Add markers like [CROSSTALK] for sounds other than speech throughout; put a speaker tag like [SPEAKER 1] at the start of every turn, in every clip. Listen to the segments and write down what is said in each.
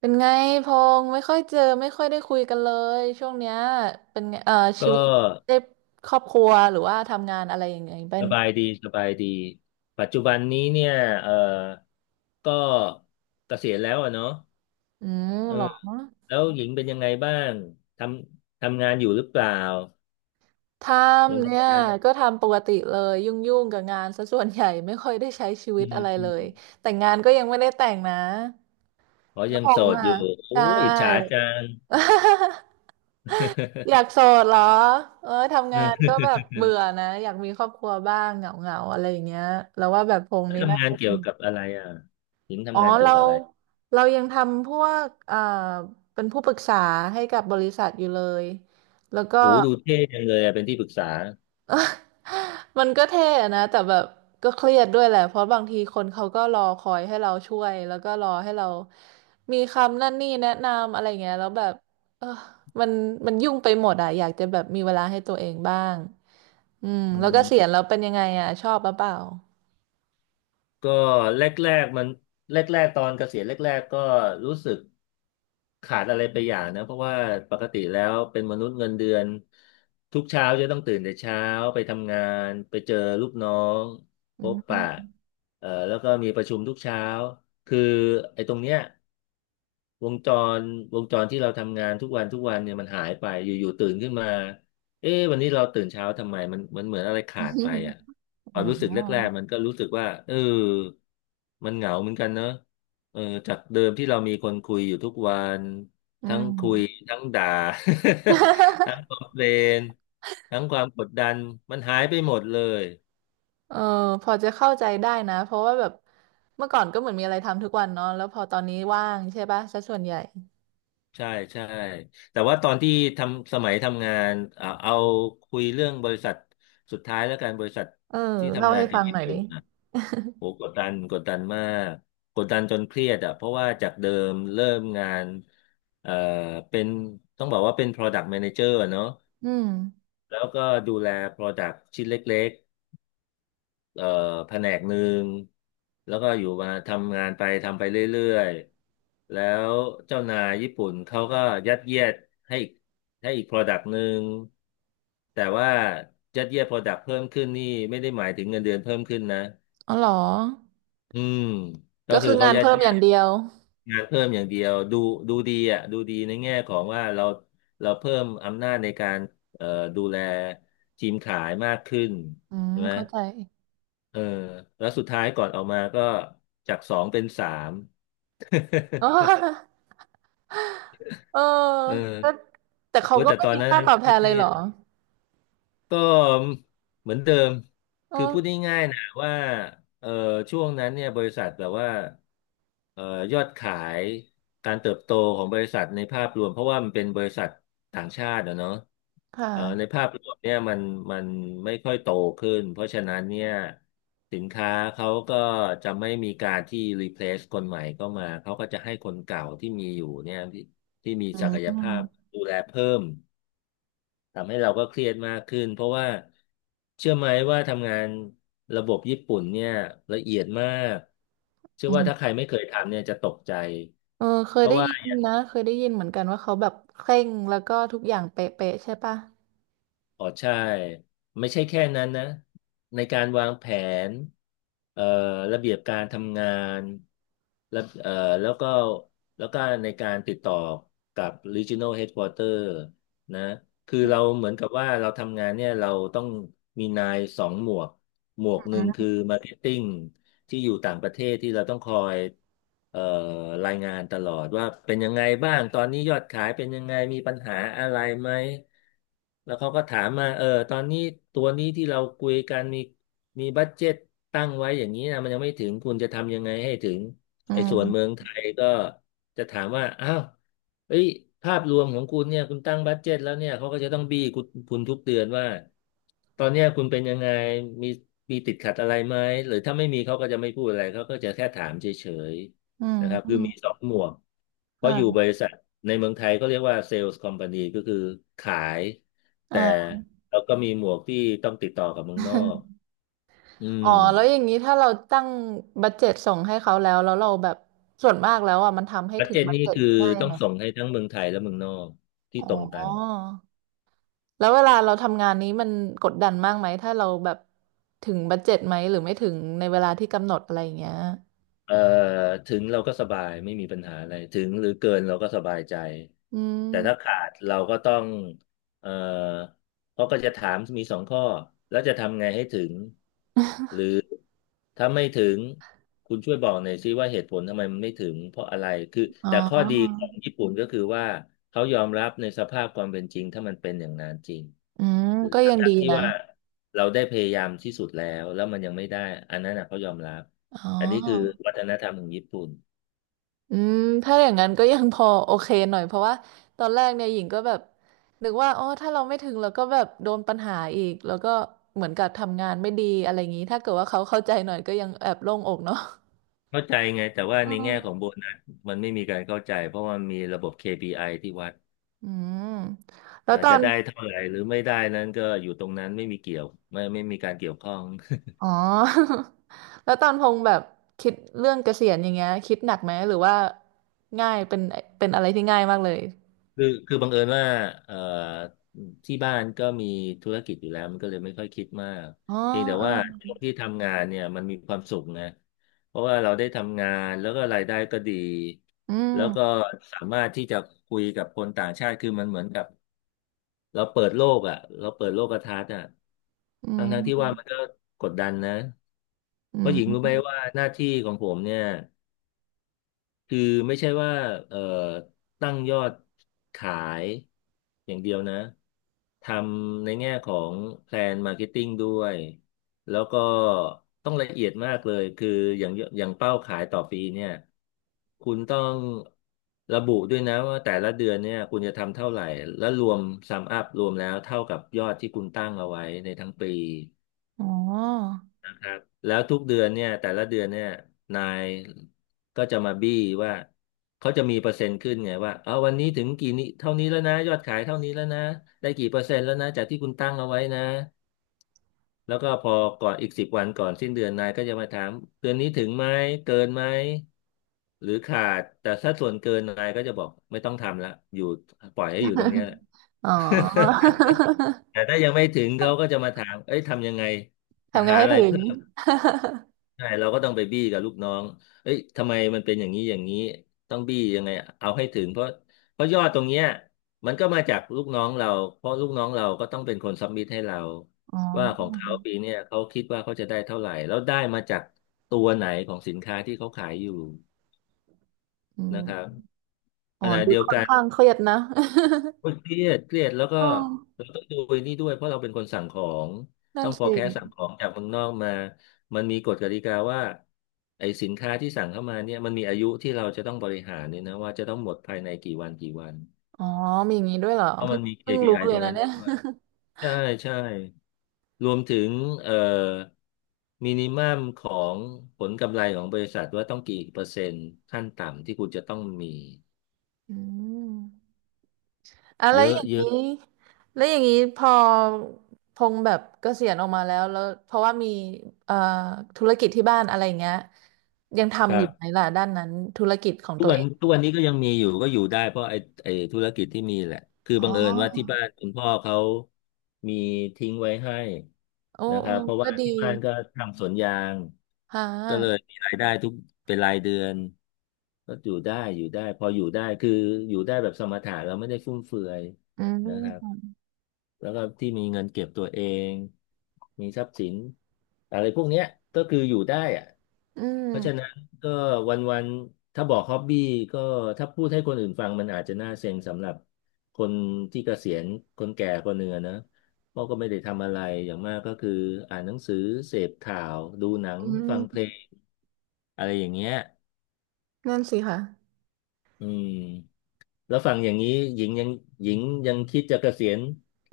[SPEAKER 1] เป็นไงพงษ์ไม่ค่อยเจอไม่ค่อยได้คุยกันเลยช่วงเนี้ยเป็นไง
[SPEAKER 2] ก็
[SPEAKER 1] ชีวิตได้ครอบครัวหรือว่าทำงานอะไรยังไงเป็
[SPEAKER 2] ส
[SPEAKER 1] น
[SPEAKER 2] บายดีสบายดีปัจจุบันนี้เนี่ยเออก็เกษียณแล้วอะเนาะ
[SPEAKER 1] อืม
[SPEAKER 2] เออ
[SPEAKER 1] เหรอ
[SPEAKER 2] แล้วหญิงเป็นยังไงบ้างททำงานอยู่หรือเปล่า
[SPEAKER 1] ท
[SPEAKER 2] ยัง
[SPEAKER 1] ำเนี่ย
[SPEAKER 2] ทำงาน
[SPEAKER 1] ก็ทำปกติเลยยุ่งๆกับงานซะส่วนใหญ่ไม่ค่อยได้ใช้ชีวิ
[SPEAKER 2] อื
[SPEAKER 1] ต
[SPEAKER 2] ม
[SPEAKER 1] อะไร
[SPEAKER 2] อื
[SPEAKER 1] เล
[SPEAKER 2] ม
[SPEAKER 1] ยแต่งงานก็ยังไม่ได้แต่งนะ
[SPEAKER 2] อ๋อ
[SPEAKER 1] แล้ว
[SPEAKER 2] ยัง
[SPEAKER 1] พ
[SPEAKER 2] โส
[SPEAKER 1] งษ์
[SPEAKER 2] ดอ
[SPEAKER 1] อ่ะ
[SPEAKER 2] ยู่โอ้
[SPEAKER 1] ใช
[SPEAKER 2] ยอิจฉา
[SPEAKER 1] ่
[SPEAKER 2] จัง
[SPEAKER 1] [LAUGHS] อยากโสดเหรอเออทำ
[SPEAKER 2] [LAUGHS]
[SPEAKER 1] งา
[SPEAKER 2] เอ
[SPEAKER 1] นก็แบบ
[SPEAKER 2] อ
[SPEAKER 1] เบื่อนะอยากมีครอบครัวบ้างเหงาๆอะไรอย่างเงี้ยแล้วว่าแบบพงษ์
[SPEAKER 2] แล้ว
[SPEAKER 1] นี่น่า
[SPEAKER 2] ทำงาน
[SPEAKER 1] จะ
[SPEAKER 2] เกี่ยวกับอะไรอ่ะหญิง
[SPEAKER 1] อ๋อ
[SPEAKER 2] ทำงานเกี่ย
[SPEAKER 1] เรา
[SPEAKER 2] วกับอะไร
[SPEAKER 1] เรายังทำพวกเป็นผู้ปรึกษาให้กับบริษัทอยู่เลยแล้วก็
[SPEAKER 2] โอ้ดูเท่จังเลยอะเป็นที่ปรึกษา
[SPEAKER 1] [LAUGHS] มันก็เท่อะนะแต่แบบก็เครียดด้วยแหละเพราะบางทีคนเขาก็รอคอยให้เราช่วยแล้วก็รอให้เรามีคำนั่นนี่แนะนำอะไรเงี้ยแล้วแบบเออมันมันยุ่งไปหมดอะอยากจะแบบมีเวลาให้ตัวเองบ้างอืม
[SPEAKER 2] อื
[SPEAKER 1] แล้วก็เสียณ
[SPEAKER 2] ม
[SPEAKER 1] แล้วเป็นยังไงอะชอบหรือเปล่า
[SPEAKER 2] ก็แรกๆมันแรกๆตอนเกษียณแรกๆก็รู้สึก ขาดอะไรไปอย่างนะเพราะว่าปกติแล้วเป็นมนุษย์เงินเดือนทุกเช้าจะต้องตื่นแต่เช้าไปทำงานไปเจอลูกน้อง
[SPEAKER 1] อื
[SPEAKER 2] พบปะ
[SPEAKER 1] ม
[SPEAKER 2] แล้วก็มีประชุมทุกเช้าคือไอ้ตรงเนี้ย วงจรวงจรที่เราทำงานทุกวันทุกวันเนี่ยมันหายไปอยู่ๆตื่นขึ้นมาเอ๊ะวันนี้เราตื่นเช้าทำไมมันเหมือนอะไรขาดไปอ่ะ
[SPEAKER 1] [LAUGHS]
[SPEAKER 2] ค
[SPEAKER 1] อ๋
[SPEAKER 2] วามรู้สึกแรก
[SPEAKER 1] อ
[SPEAKER 2] ๆมันก็รู้สึกว่าเออมันเหงาเหมือนกันเนอะเออจากเดิมที่เรามีคนคุยอยู่ทุกวัน
[SPEAKER 1] อื
[SPEAKER 2] ทั้ง
[SPEAKER 1] ม
[SPEAKER 2] คุยทั้งด่า [LAUGHS] ทั้งคอ
[SPEAKER 1] [LAUGHS]
[SPEAKER 2] มเพลนทั้งความกดดันมันหายไปหมดเลย
[SPEAKER 1] เออพอจะเข้าใจได้นะเพราะว่าแบบเมื่อก่อนก็เหมือนมีอะไรทำทุกวันเนาะแล้วพอตอนนี้ว่างใช่ปะซะส่วนใหญ่
[SPEAKER 2] ใช่ใช่แต่ว่าตอนที่สมัยทำงานอ่าเอาคุยเรื่องบริษัทสุดท้ายแล้วกันบริษัท
[SPEAKER 1] เออ
[SPEAKER 2] ที่
[SPEAKER 1] เล่า
[SPEAKER 2] ทำงา
[SPEAKER 1] ให้
[SPEAKER 2] นกับ
[SPEAKER 1] ฟังห
[SPEAKER 2] ญี่
[SPEAKER 1] น่อย
[SPEAKER 2] ปุ่
[SPEAKER 1] ดิ
[SPEAKER 2] นนะโหกดดันกดดันมากกดดันจนเครียดอ่ะเพราะว่าจากเดิมเริ่มงานเอ่อเป็นต้องบอกว่าเป็น Product Manager อะเนาะ
[SPEAKER 1] อืม
[SPEAKER 2] แล้วก็ดูแล Product ชิ้นเล็ก เอ่อแผนกหนึ่งแล้วก็อยู่มาทำงานไปทำไปเรื่อยๆแล้วเจ้านายญี่ปุ่นเขาก็ยัดเยียดให้อีกให้อีก product หนึ่งแต่ว่ายัดเยียด product เพิ่มขึ้นนี่ไม่ได้หมายถึงเงินเดือนเพิ่มขึ้นนะ
[SPEAKER 1] อ๋อเหรอ
[SPEAKER 2] อืมก็
[SPEAKER 1] ก็
[SPEAKER 2] คือ
[SPEAKER 1] คือ
[SPEAKER 2] เขา
[SPEAKER 1] งาน
[SPEAKER 2] ยัด
[SPEAKER 1] เพิ่มอย่างเดียว
[SPEAKER 2] งานเพิ่มอย่างเดียวดูดีอ่ะดูดีในแง่ของว่าเราเพิ่มอำนาจในการเอ่อดูแลทีมขายมากขึ้น
[SPEAKER 1] อื
[SPEAKER 2] ใช่
[SPEAKER 1] ม่
[SPEAKER 2] ไหม
[SPEAKER 1] เข้าใจ
[SPEAKER 2] เออแล้วสุดท้ายก่อนออกมาก็จากสองเป็นสาม
[SPEAKER 1] อ๋อแต่ [LAUGHS] เออ
[SPEAKER 2] [LAUGHS] เออ
[SPEAKER 1] ก็แต่
[SPEAKER 2] ผม
[SPEAKER 1] เขา
[SPEAKER 2] ว
[SPEAKER 1] ก็
[SPEAKER 2] แต่
[SPEAKER 1] ไม่
[SPEAKER 2] ตอน
[SPEAKER 1] มี
[SPEAKER 2] นั้น
[SPEAKER 1] ค่าตอบแท
[SPEAKER 2] ก็
[SPEAKER 1] น
[SPEAKER 2] เค
[SPEAKER 1] เลย
[SPEAKER 2] รี
[SPEAKER 1] เห
[SPEAKER 2] ย
[SPEAKER 1] ร
[SPEAKER 2] ด
[SPEAKER 1] อ
[SPEAKER 2] ก็เหมือนเดิม
[SPEAKER 1] เอ
[SPEAKER 2] คือพูด
[SPEAKER 1] อ
[SPEAKER 2] ง่ายๆนะว่าเอ่อช่วงนั้นเนี่ยบริษัทแบบว่าเอ่อยอดขายการเติบโตของบริษัทในภาพรวมเพราะว่ามันเป็นบริษัทต่างชาติอะเนาะ
[SPEAKER 1] ค
[SPEAKER 2] เอ่อใน
[SPEAKER 1] ่ะ
[SPEAKER 2] ภาพรวมเนี่ยมันไม่ค่อยโตขึ้นเพราะฉะนั้นเนี่ยสินค้าเขาก็จะไม่มีการที่ replace คนใหม่เข้ามาเขาก็จะให้คนเก่าที่มีอยู่เนี่ยที่มี
[SPEAKER 1] อื
[SPEAKER 2] ศักยภาพ
[SPEAKER 1] ม
[SPEAKER 2] ดูแลเพิ่ม ทำให้เราก็เครียดมากขึ้นเพราะว่าเชื่อไหมว่าทำงานระบบญี่ปุ่นเนี่ยละเอียดมากเชื่อ
[SPEAKER 1] อื
[SPEAKER 2] ว่าถ้าใค
[SPEAKER 1] ม
[SPEAKER 2] รไม่เคยทำเนี่ยจะตกใจ
[SPEAKER 1] เออเค
[SPEAKER 2] เพ
[SPEAKER 1] ย
[SPEAKER 2] ราะ
[SPEAKER 1] ได้
[SPEAKER 2] ว่า
[SPEAKER 1] ยินนะเคยได้ยินเหมือนกันว่าเขาแบบเคร่งแล้วก็ทุกอย่างเป๊ะๆใช่ปะ
[SPEAKER 2] อ๋อใช่ไม่ใช่แค่นั้นนะในการวางแผนเอ่อระเบียบการทำงานแล้วแล้วก็แล้วก็ในการติดต่อกับ Regional Headquarter นะคือเราเหมือนกับว่าเราทำงานเนี่ยเราต้องมีนายสองหมวกหมวกหนึ่งคือมาร์เก็ตติ้งที่อยู่ต่างประเทศที่เราต้องคอยเอ่อรายงานตลอดว่าเป็นยังไงบ้างตอนนี้ยอดขายเป็นยังไงมีปัญหาอะไรไหมแล้วเขาก็ถามมาเออตอนนี้ตัวนี้ที่เราคุยกันมีบัดเจ็ตตั้งไว้อย่างนี้นะมันยังไม่ถึงคุณจะทำยังไงให้ถึง
[SPEAKER 1] อื
[SPEAKER 2] ไอ้ส่วนเมือ
[SPEAKER 1] ม
[SPEAKER 2] งไทยก็จะถามว่าอ้าว เอ้ยภาพรวมของคุณเนี่ยคุณตั้งบัดเจ็ตแล้วเนี่ยเขาก็จะต้องบี้คุณทุกเดือนว่าตอนเนี้ยคุณเป็นยังไงมีมีติดขัดอะไรไหมหรือถ้าไม่มีเขาก็จะไม่พูดอะไรเขาก็จะแค่ถามเฉย
[SPEAKER 1] อืม
[SPEAKER 2] ๆนะครับ
[SPEAKER 1] อื
[SPEAKER 2] คือ
[SPEAKER 1] ม
[SPEAKER 2] มีสองหมวกเพราะอยู่
[SPEAKER 1] ค่
[SPEAKER 2] บริษัทในเมืองไทยก็เรียกว่าเซลส์คอมพานีก็คือขายแต่
[SPEAKER 1] ะ
[SPEAKER 2] เราก็มีหมวกที่ต้องติดต่อกับเมืองนอกอื
[SPEAKER 1] อ๋
[SPEAKER 2] ม
[SPEAKER 1] อแล้วอย่างนี้ถ้าเราตั้งบัดเจ็ตส่งให้เขาแล้วแล้วเราแบบส่วนมากแล้วอ่ะมันทำให้
[SPEAKER 2] บัด
[SPEAKER 1] ถึง
[SPEAKER 2] เจ็ต
[SPEAKER 1] บัด
[SPEAKER 2] นี่
[SPEAKER 1] เจ็ต
[SPEAKER 2] คือ
[SPEAKER 1] ได้
[SPEAKER 2] ต้อ
[SPEAKER 1] ไห
[SPEAKER 2] ง
[SPEAKER 1] ม
[SPEAKER 2] ส่งให้ทั้งเมืองไทยและเมืองนอกที่
[SPEAKER 1] อ๋อ
[SPEAKER 2] ตรงกัน
[SPEAKER 1] แล้วเวลาเราทำงานนี้มันกดดันมากไหมถ้าเราแบบถึงบัดเจ็ตไหมหรือไม่ถึงในเวลาที่กำหนดอะไรอย่างเงี้ย
[SPEAKER 2] เอ่อถึงเราก็สบายไม่มีปัญหาอะไรถึงหรือเกินเราก็สบายใจ
[SPEAKER 1] อื
[SPEAKER 2] แต่ถ้า
[SPEAKER 1] ม
[SPEAKER 2] ขาดเราก็ต้องเอ่อเขาก็จะถามมีสองข้อแล้วจะทำไงให้ถึงหรือถ้าไม่ถึงคุณช่วยบอกหน่อยซิว่าเหตุผลทำไมมันไม่ถึงเพราะอะไรคือ
[SPEAKER 1] อ๋
[SPEAKER 2] แต่ข้อดีข
[SPEAKER 1] อ
[SPEAKER 2] องญี่ปุ่นก็คือว่าเขายอมรับในสภาพความเป็นจริงถ้ามันเป็นอย่างนั้นจริง
[SPEAKER 1] อืมก็ยัง
[SPEAKER 2] ทั้
[SPEAKER 1] ดี
[SPEAKER 2] งๆที่
[SPEAKER 1] นะ
[SPEAKER 2] ว่าเราได้พยายามที่สุดแล้วแล้วมันยังไม่ได้อันนั้นนะเขายอมรับ
[SPEAKER 1] อ๋
[SPEAKER 2] อันนี้คือ
[SPEAKER 1] อ
[SPEAKER 2] วัฒนธรรมของญี่ปุ่น
[SPEAKER 1] อืมถ้าอย่างนั้นก็ยังพอโอเคหน่อยเพราะว่าตอนแรกเนี่ยหญิงก็แบบนึกว่าอ๋อถ้าเราไม่ถึงเราก็แบบโดนปัญหาอีกแล้วก็เหมือนกับทำงานไม่ดีอะไรอย่างนี้ถ้าเกิดว่าเขาเข้าใจหน่อยก็ยังแอบโล่งอกเนาะ
[SPEAKER 2] เข้าใจไงแต่ว่าในแง่ของโบนัสมันไม่มีการเข้าใจเพราะว่ามีระบบ KPI ที่วัด
[SPEAKER 1] อืมแล้วตอ
[SPEAKER 2] จะ
[SPEAKER 1] น
[SPEAKER 2] ได้เท่าไหร่หรือไม่ได้นั้นก็อยู่ตรงนั้นไม่มีเกี่ยวไม่มีการเกี่ยวข้อง [LAUGHS]
[SPEAKER 1] อ๋อ [LAUGHS] แล้วตอนพงแบบคิดเรื่องเกษียณอย่างเงี้ยคิดหนักไหมหรือว่าง่ายเป็นเป็นอะไรที่ง่ายมากเลย
[SPEAKER 2] คือบังเอิญว่าเอ่อที่บ้านก็มีธุรกิจอยู่แล้วมันก็เลยไม่ค่อยคิดมาก
[SPEAKER 1] อ๋อ
[SPEAKER 2] เพียงแต่
[SPEAKER 1] เออ
[SPEAKER 2] ว่าช่วงที่ทำงานเนี่ยมันมีความสุขนะเพราะว่าเราได้ทำงานแล้วก็รายได้ก็ดี
[SPEAKER 1] อื
[SPEAKER 2] แล้วก็
[SPEAKER 1] ม
[SPEAKER 2] สามารถที่จะคุยกับคนต่างชาติคือมันเหมือนกับ เราเปิดโลกอ่ะเราเปิดโลกทัศน์อ่ะ
[SPEAKER 1] อื
[SPEAKER 2] ทั้ง
[SPEAKER 1] ม
[SPEAKER 2] ทั้งที่ว่ามันก็กดดันนะเพ
[SPEAKER 1] อื
[SPEAKER 2] ราะหญิงรู้ไหม
[SPEAKER 1] ม
[SPEAKER 2] ว่าหน้าที่ของผมเนี่ย คือไม่ใช่ว่าเอ่อตั้งยอดขายอย่างเดียวนะทำในแง่ของแพลนมาร์เก็ตติ้งด้วยแล้วก็ต้องละเอียดมากเลยคืออย่างอย่างเป้าขายต่อปีเนี่ยคุณต้องระบุด้วยนะว่าแต่ละเดือนเนี่ยคุณจะทำเท่าไหร่และรวมซัมอัพรวมแล้วเท่ากับยอดที่คุณตั้งเอาไว้ในทั้งปี
[SPEAKER 1] อ๋อ
[SPEAKER 2] ครับแล้วทุกเดือนเนี่ยแต่ละเดือนเนี่ยนายก็จะมาบี้ว่าเขาจะมีเปอร์เซ็นต์ขึ้นไงว่าเอาวันนี้ถึงกี่นี้เท่านี้แล้วนะยอดขายเท่านี้แล้วนะได้กี่เปอร์เซ็นต์แล้วนะจากที่คุณตั้งเอาไว้นะแล้วก็พอก่อนอีก10 วันก่อนสิ้นเดือนนายก็จะมาถามเดือนนี้ถึงไหมเกินไหมหรือขาดแต่ถ้าส่วนเกินนายก็จะบอกไม่ต้องทำละอยู่ปล่อยให้อยู่ตรงเนี้ยแหละ
[SPEAKER 1] อ๋อ
[SPEAKER 2] [LAUGHS]
[SPEAKER 1] [LAUGHS]
[SPEAKER 2] แต่ถ้ายังไม่ถึงเขาก็จะมาถามเอ้ยทำยังไงจะ
[SPEAKER 1] ทำไง
[SPEAKER 2] หา
[SPEAKER 1] ให้
[SPEAKER 2] อะไร
[SPEAKER 1] ถึง
[SPEAKER 2] เพิ่ม ใช่เราก็ต้องไปบี้กับลูกน้องเอ้ยทำไมมันเป็นอย่างนี้อย่างนี้ต้องบี้ยังไงเอาให้ถึงเพราะยอดตรงเนี้ยมันก็มาจากลูกน้องเราเพราะลูกน้องเราก็ต้องเป็นคนซับมิทให้เรา
[SPEAKER 1] [LAUGHS] อ๋อ
[SPEAKER 2] ว่าของเขาปีเนี้ยเขาคิดว่าเขาจะได้เท่าไหร่แล้วได้มาจากตัวไหนของสินค้าที่เขาขายอยู่
[SPEAKER 1] อืม
[SPEAKER 2] นะครับข
[SPEAKER 1] อ๋อ
[SPEAKER 2] ณะ
[SPEAKER 1] ดู
[SPEAKER 2] เดียว
[SPEAKER 1] ค่อน
[SPEAKER 2] กัน
[SPEAKER 1] ข้างเครียดนะ [LAUGHS]
[SPEAKER 2] โอ้ยเครียดเครียดแล้วก็
[SPEAKER 1] อ๋อ
[SPEAKER 2] เราต้องดูไอ้นี่ด้วยเพราะเราเป็นคนสั่งของ
[SPEAKER 1] นั่
[SPEAKER 2] ต้
[SPEAKER 1] น
[SPEAKER 2] อง
[SPEAKER 1] สิ
[SPEAKER 2] forecast สั่งของจากเมืองนอกมามันมีกฎกติกาว่าไอ้สินค้าที่สั่งเข้ามาเนี่ยมันมีอายุที่เราจะต้องบริหารเนี่ยนะว่าจะต้องหมดภายในกี่วันกี่วัน
[SPEAKER 1] อ๋อมีอย่างนี้ด้วยเหรอ
[SPEAKER 2] เพราะ
[SPEAKER 1] เพิ่
[SPEAKER 2] มั
[SPEAKER 1] ง
[SPEAKER 2] นมี
[SPEAKER 1] เพิ่งรู้
[SPEAKER 2] KPI
[SPEAKER 1] เล
[SPEAKER 2] ต
[SPEAKER 1] ย
[SPEAKER 2] รง
[SPEAKER 1] นะ
[SPEAKER 2] นั้น
[SPEAKER 1] เนี่ย
[SPEAKER 2] ด้วย
[SPEAKER 1] [LAUGHS]
[SPEAKER 2] ใช่ใช่รวมถึงเอ่อมินิมัมของผลกำไรของบริษัทว่าต้องกี่เปอร์เซ็นต์ขั้นต่ำที่คุณจะต้องมี
[SPEAKER 1] อืมอะไร
[SPEAKER 2] เย
[SPEAKER 1] อ
[SPEAKER 2] อะ
[SPEAKER 1] ย่าง
[SPEAKER 2] เยอะ
[SPEAKER 1] นี้แล้วอย่างนี้พอพงษ์แบบเกษียณออกมาแล้วแล้วเพราะว่ามีเอ่อธุรกิจที่บ้านอะไรอย่างเงี้ยยัง
[SPEAKER 2] ค
[SPEAKER 1] ทำอ
[SPEAKER 2] รั
[SPEAKER 1] ยู่ไหม
[SPEAKER 2] บ
[SPEAKER 1] ล่ะด้านนั้นธุรกิจของ
[SPEAKER 2] ทุ
[SPEAKER 1] ตั
[SPEAKER 2] ก
[SPEAKER 1] ว
[SPEAKER 2] วั
[SPEAKER 1] เอ
[SPEAKER 2] น
[SPEAKER 1] ง
[SPEAKER 2] ทุกวันนี้ก็ยังมีอยู่ก็อยู่ได้เพราะไอ้ธุรกิจที่มีแหละคือ
[SPEAKER 1] อ๋
[SPEAKER 2] บังเอิญว่าที่
[SPEAKER 1] อ
[SPEAKER 2] บ้านคุณพ่อเขามีทิ้งไว้ให้
[SPEAKER 1] โอ้
[SPEAKER 2] นะค
[SPEAKER 1] โอ้
[SPEAKER 2] รับเพราะ
[SPEAKER 1] ก็
[SPEAKER 2] ว่า
[SPEAKER 1] ดี
[SPEAKER 2] ที่บ้านก็ทำสวนยาง
[SPEAKER 1] ค่
[SPEAKER 2] ก็เลย
[SPEAKER 1] ะ
[SPEAKER 2] มีรายได้ทุกเป็นรายเดือนก็อยู่ได้อยู่ได้พออยู่ได้คืออยู่ได้แบบสมถะเราไม่ได้ฟุ่มเฟือย
[SPEAKER 1] อื
[SPEAKER 2] นะครับ
[SPEAKER 1] ม
[SPEAKER 2] แล้วก็ที่มีเงินเก็บตัวเอง มีทรัพย์สินอะไรพวกเนี้ยก็คืออยู่ได้อะ
[SPEAKER 1] อืม
[SPEAKER 2] เพราะฉะนั้นก็วันๆ ถ้าบอกฮ็อบบี้ก็ถ้าพูดให้คนอื่นฟังมันอาจจะน่าเซ็งสำหรับคนที่เกษียณคนแก่คนหนึ่งอะนะเพราะก็ไม่ได้ทำอะไรอย่างมากก็คืออ่านหนังสือเสพข่าวดูหนัง
[SPEAKER 1] อื
[SPEAKER 2] ฟังเพล
[SPEAKER 1] ม
[SPEAKER 2] งอะไรอย่างเงี้ย
[SPEAKER 1] นั่นสิค่ะ
[SPEAKER 2] อืม แล้วฟังอย่างนี้หญิงยังหญิงยังคิดจะเกษียณ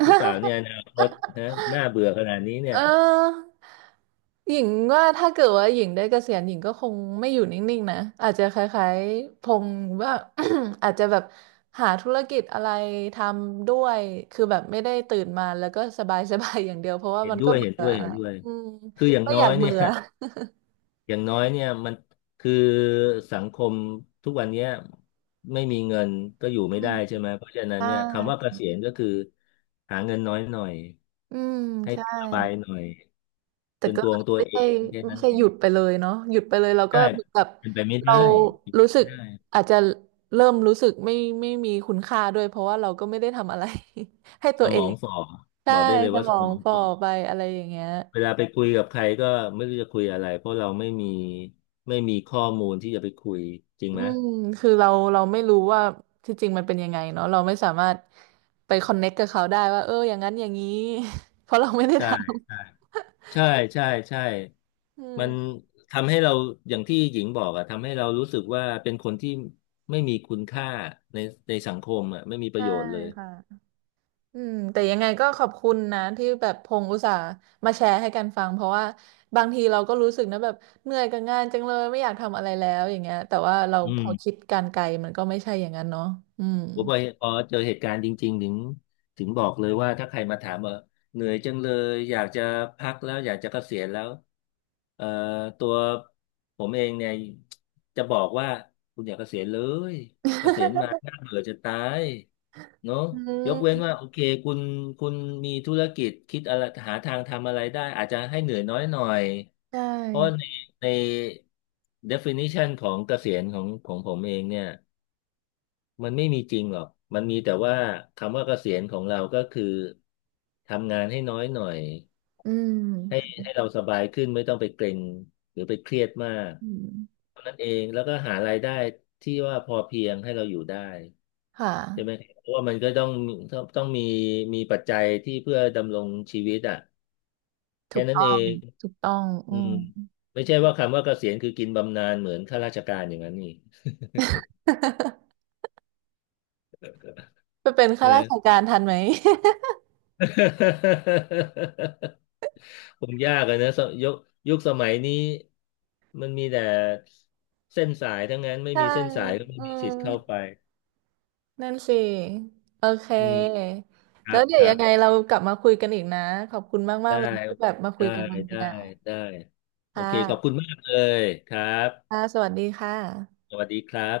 [SPEAKER 2] หรือเปล่าเนี่ยอนาคตนะน่าเบื่อขนาดนี้เนี่
[SPEAKER 1] เ
[SPEAKER 2] ย
[SPEAKER 1] ออหญิงว่าถ้าเกิดว่าหญิงได้เกษียณหญิงก็คงไม่อยู่นิ่งๆนะอาจจะคล้ายๆพงษ์ว่า [COUGHS] อาจจะแบบหาธุรกิจอะไรทำด้วยคือแบบไม่ได้ตื่นมาแล้วก็สบายๆ [LAUGHS] อย่างเดียวเพราะว่า
[SPEAKER 2] เห็น
[SPEAKER 1] มัน
[SPEAKER 2] ด้
[SPEAKER 1] ก็
[SPEAKER 2] วย
[SPEAKER 1] เบื่
[SPEAKER 2] เห็น
[SPEAKER 1] อ
[SPEAKER 2] ด้วยเห็นด้วย
[SPEAKER 1] อืม
[SPEAKER 2] คืออย่าง
[SPEAKER 1] ก็
[SPEAKER 2] น้
[SPEAKER 1] อ
[SPEAKER 2] อ
[SPEAKER 1] ยา
[SPEAKER 2] ย
[SPEAKER 1] ก
[SPEAKER 2] เนี่
[SPEAKER 1] เบื่
[SPEAKER 2] ย
[SPEAKER 1] อ
[SPEAKER 2] [LAUGHS] อย่างน้อยเนี่ยมันคือสังคมทุกวันเนี้ยไม่มีเงินก็อยู่
[SPEAKER 1] อื
[SPEAKER 2] ไม่ได้
[SPEAKER 1] ม
[SPEAKER 2] ใช่ไหมเพราะฉะนั้น
[SPEAKER 1] ใช่
[SPEAKER 2] เนี่ยคำว่าเกษียณก็คือหาเงินน้อยหน่อย
[SPEAKER 1] อืม
[SPEAKER 2] ให้
[SPEAKER 1] ใช่
[SPEAKER 2] สบายหน่อย
[SPEAKER 1] แต่
[SPEAKER 2] เป็น
[SPEAKER 1] ก็
[SPEAKER 2] ตัวของตัว
[SPEAKER 1] ไม่
[SPEAKER 2] เอ
[SPEAKER 1] ใช่
[SPEAKER 2] งแค่
[SPEAKER 1] ไม่
[SPEAKER 2] นั้น
[SPEAKER 1] ใช่
[SPEAKER 2] เอ
[SPEAKER 1] ห
[SPEAKER 2] ง
[SPEAKER 1] ยุดไปเลยเนาะหยุดไปเลยเราก็
[SPEAKER 2] ใช่
[SPEAKER 1] เหมือนกับ
[SPEAKER 2] เป็นไปไม่
[SPEAKER 1] เรา
[SPEAKER 2] ได้เป็น
[SPEAKER 1] รู้
[SPEAKER 2] ไป
[SPEAKER 1] สึ
[SPEAKER 2] ไม่
[SPEAKER 1] ก
[SPEAKER 2] ได้
[SPEAKER 1] อาจจะเริ่มรู้สึกไม่ไม่มีคุณค่าด้วยเพราะว่าเราก็ไม่ได้ทำอะไร [LAUGHS] ให้ตั
[SPEAKER 2] ส
[SPEAKER 1] วเอ
[SPEAKER 2] มอ
[SPEAKER 1] ง
[SPEAKER 2] งฝ่อบ
[SPEAKER 1] ใช่
[SPEAKER 2] อกได้เลย
[SPEAKER 1] ส
[SPEAKER 2] ว่า
[SPEAKER 1] ม
[SPEAKER 2] ส
[SPEAKER 1] อ
[SPEAKER 2] ม
[SPEAKER 1] ง
[SPEAKER 2] อง
[SPEAKER 1] ฝ่อ
[SPEAKER 2] ฝ่อ
[SPEAKER 1] ไปอะไรอย่างเงี้ย
[SPEAKER 2] เวลาไปคุยกับใครก็ไม่รู้จะคุยอะไรเพราะเราไม่มีไม่มีข้อมูลที่จะไปคุยจริง
[SPEAKER 1] อื
[SPEAKER 2] ไหม
[SPEAKER 1] มคือเราเราไม่รู้ว่าที่จริงมันเป็นยังไงเนาะเราไม่สามารถไปคอนเน็กกับเขาได้ว่าเอออย่างนั้นอย่างนี้ [LAUGHS] เพราะเราไม่ได้ทำ
[SPEAKER 2] ใช่ใช่ใช่ใช่
[SPEAKER 1] [LAUGHS] อืม
[SPEAKER 2] มันทำให้เราอย่างที่หญิงบอกอะทำให้เรารู้สึกว่าเป็นคนที่ไม่มีคุณค่าในในสังคมอะไม่มีประ
[SPEAKER 1] ใช่
[SPEAKER 2] โยชน์เลย
[SPEAKER 1] ค่ะ อืมแต่ยังไงก็ขอบคุณนะที่แบบพงอุตส่าห์มาแชร์ให้กันฟังเพราะว่าบางทีเราก็รู้สึกนะแบบเหนื่อยกับงานจังเลยไม่อยากทำอะไรแล้วอย่างเงี้ยแต่ว่าเรา
[SPEAKER 2] อื
[SPEAKER 1] พอคิ
[SPEAKER 2] ม
[SPEAKER 1] ดการไกลมันก็ไม่ใช่อย่างนั้นเนาะอืม
[SPEAKER 2] ผมพอเจอเหตุการณ์จริงๆถึงบอกเลยว่าถ้าใครมาถามว่าเหนื่อยจังเลยอยากจะพักแล้วอยากจะเกษียณแล้วเอ่อตัวผมเองเนี่ยจะบอกว่าคุณอย่าเกษียณเลยเกษียณมาน่าเบื่อจะตายเนอะ
[SPEAKER 1] อื
[SPEAKER 2] ยกเว้นว่า
[SPEAKER 1] ม
[SPEAKER 2] โอเคคุณคุณมีธุรกิจคิดอะไรหาทางทำอะไรได้อาจจะให้เหนื่อยน้อยหน่อย
[SPEAKER 1] [LAUGHS] ใช่
[SPEAKER 2] เพราะว่าใน definition ของเกษียณของผมเองเนี่ย มันไม่มีจริงหรอกมันมีแต่ว่าคำว่าเกษียณของเราก็คือทำงานให้น้อยหน่อย
[SPEAKER 1] อื
[SPEAKER 2] ให้
[SPEAKER 1] ม
[SPEAKER 2] ให้เราสบายขึ้นไม่ต้องไปเกร็งหรือไปเครียดมาก
[SPEAKER 1] อืม
[SPEAKER 2] เท่านั้นเองแล้วก็หารายได้ที่ว่าพอเพียงให้เราอยู่ได้
[SPEAKER 1] ค่ะ
[SPEAKER 2] ใช่ไหมเพราะว่ามันก็ต้องต้องมีมีปัจจัยที่เพื่อดำรงชีวิตอ่ะ
[SPEAKER 1] ถู
[SPEAKER 2] แค่
[SPEAKER 1] ก
[SPEAKER 2] นั้น
[SPEAKER 1] ต้อ
[SPEAKER 2] เอ
[SPEAKER 1] ง
[SPEAKER 2] ง
[SPEAKER 1] ถูกต้องอื
[SPEAKER 2] อืม
[SPEAKER 1] ม
[SPEAKER 2] ไม่ใช่ว่าคำว่าเกษียณคือกินบำนาญเหมือนข้าราชการอย่างนั้นนี่
[SPEAKER 1] [LAUGHS] ไปเป็นข้าราช
[SPEAKER 2] นะ
[SPEAKER 1] การทันไหม
[SPEAKER 2] [LAUGHS] คงยากอะนะสยุคยุคสมัยนี้มันมีแต่เส้นสายทั้งนั้น
[SPEAKER 1] [LAUGHS]
[SPEAKER 2] ไม่
[SPEAKER 1] ใช่
[SPEAKER 2] มีเส้นสายก็ไม่
[SPEAKER 1] อื
[SPEAKER 2] มีสิ
[SPEAKER 1] ม
[SPEAKER 2] ทธิ์เข้าไป
[SPEAKER 1] นั่นสิ โอเค
[SPEAKER 2] อืมครั
[SPEAKER 1] แล้ว
[SPEAKER 2] บ
[SPEAKER 1] เดี๋
[SPEAKER 2] ค
[SPEAKER 1] ยว
[SPEAKER 2] รั
[SPEAKER 1] ยั
[SPEAKER 2] บ
[SPEAKER 1] งไงเรากลับมาคุยกันอีกนะ ขอบคุณมา
[SPEAKER 2] ได้
[SPEAKER 1] กๆเลย
[SPEAKER 2] ได้
[SPEAKER 1] ที่แบบมาคุ
[SPEAKER 2] ได
[SPEAKER 1] ยกันวันนี้
[SPEAKER 2] ้
[SPEAKER 1] นะ
[SPEAKER 2] ได้โอ
[SPEAKER 1] ค่
[SPEAKER 2] เคขอบคุณ
[SPEAKER 1] ะ
[SPEAKER 2] มากเลยครับ
[SPEAKER 1] ค่ะสวัสดีค่ะ
[SPEAKER 2] สวัสดีครับ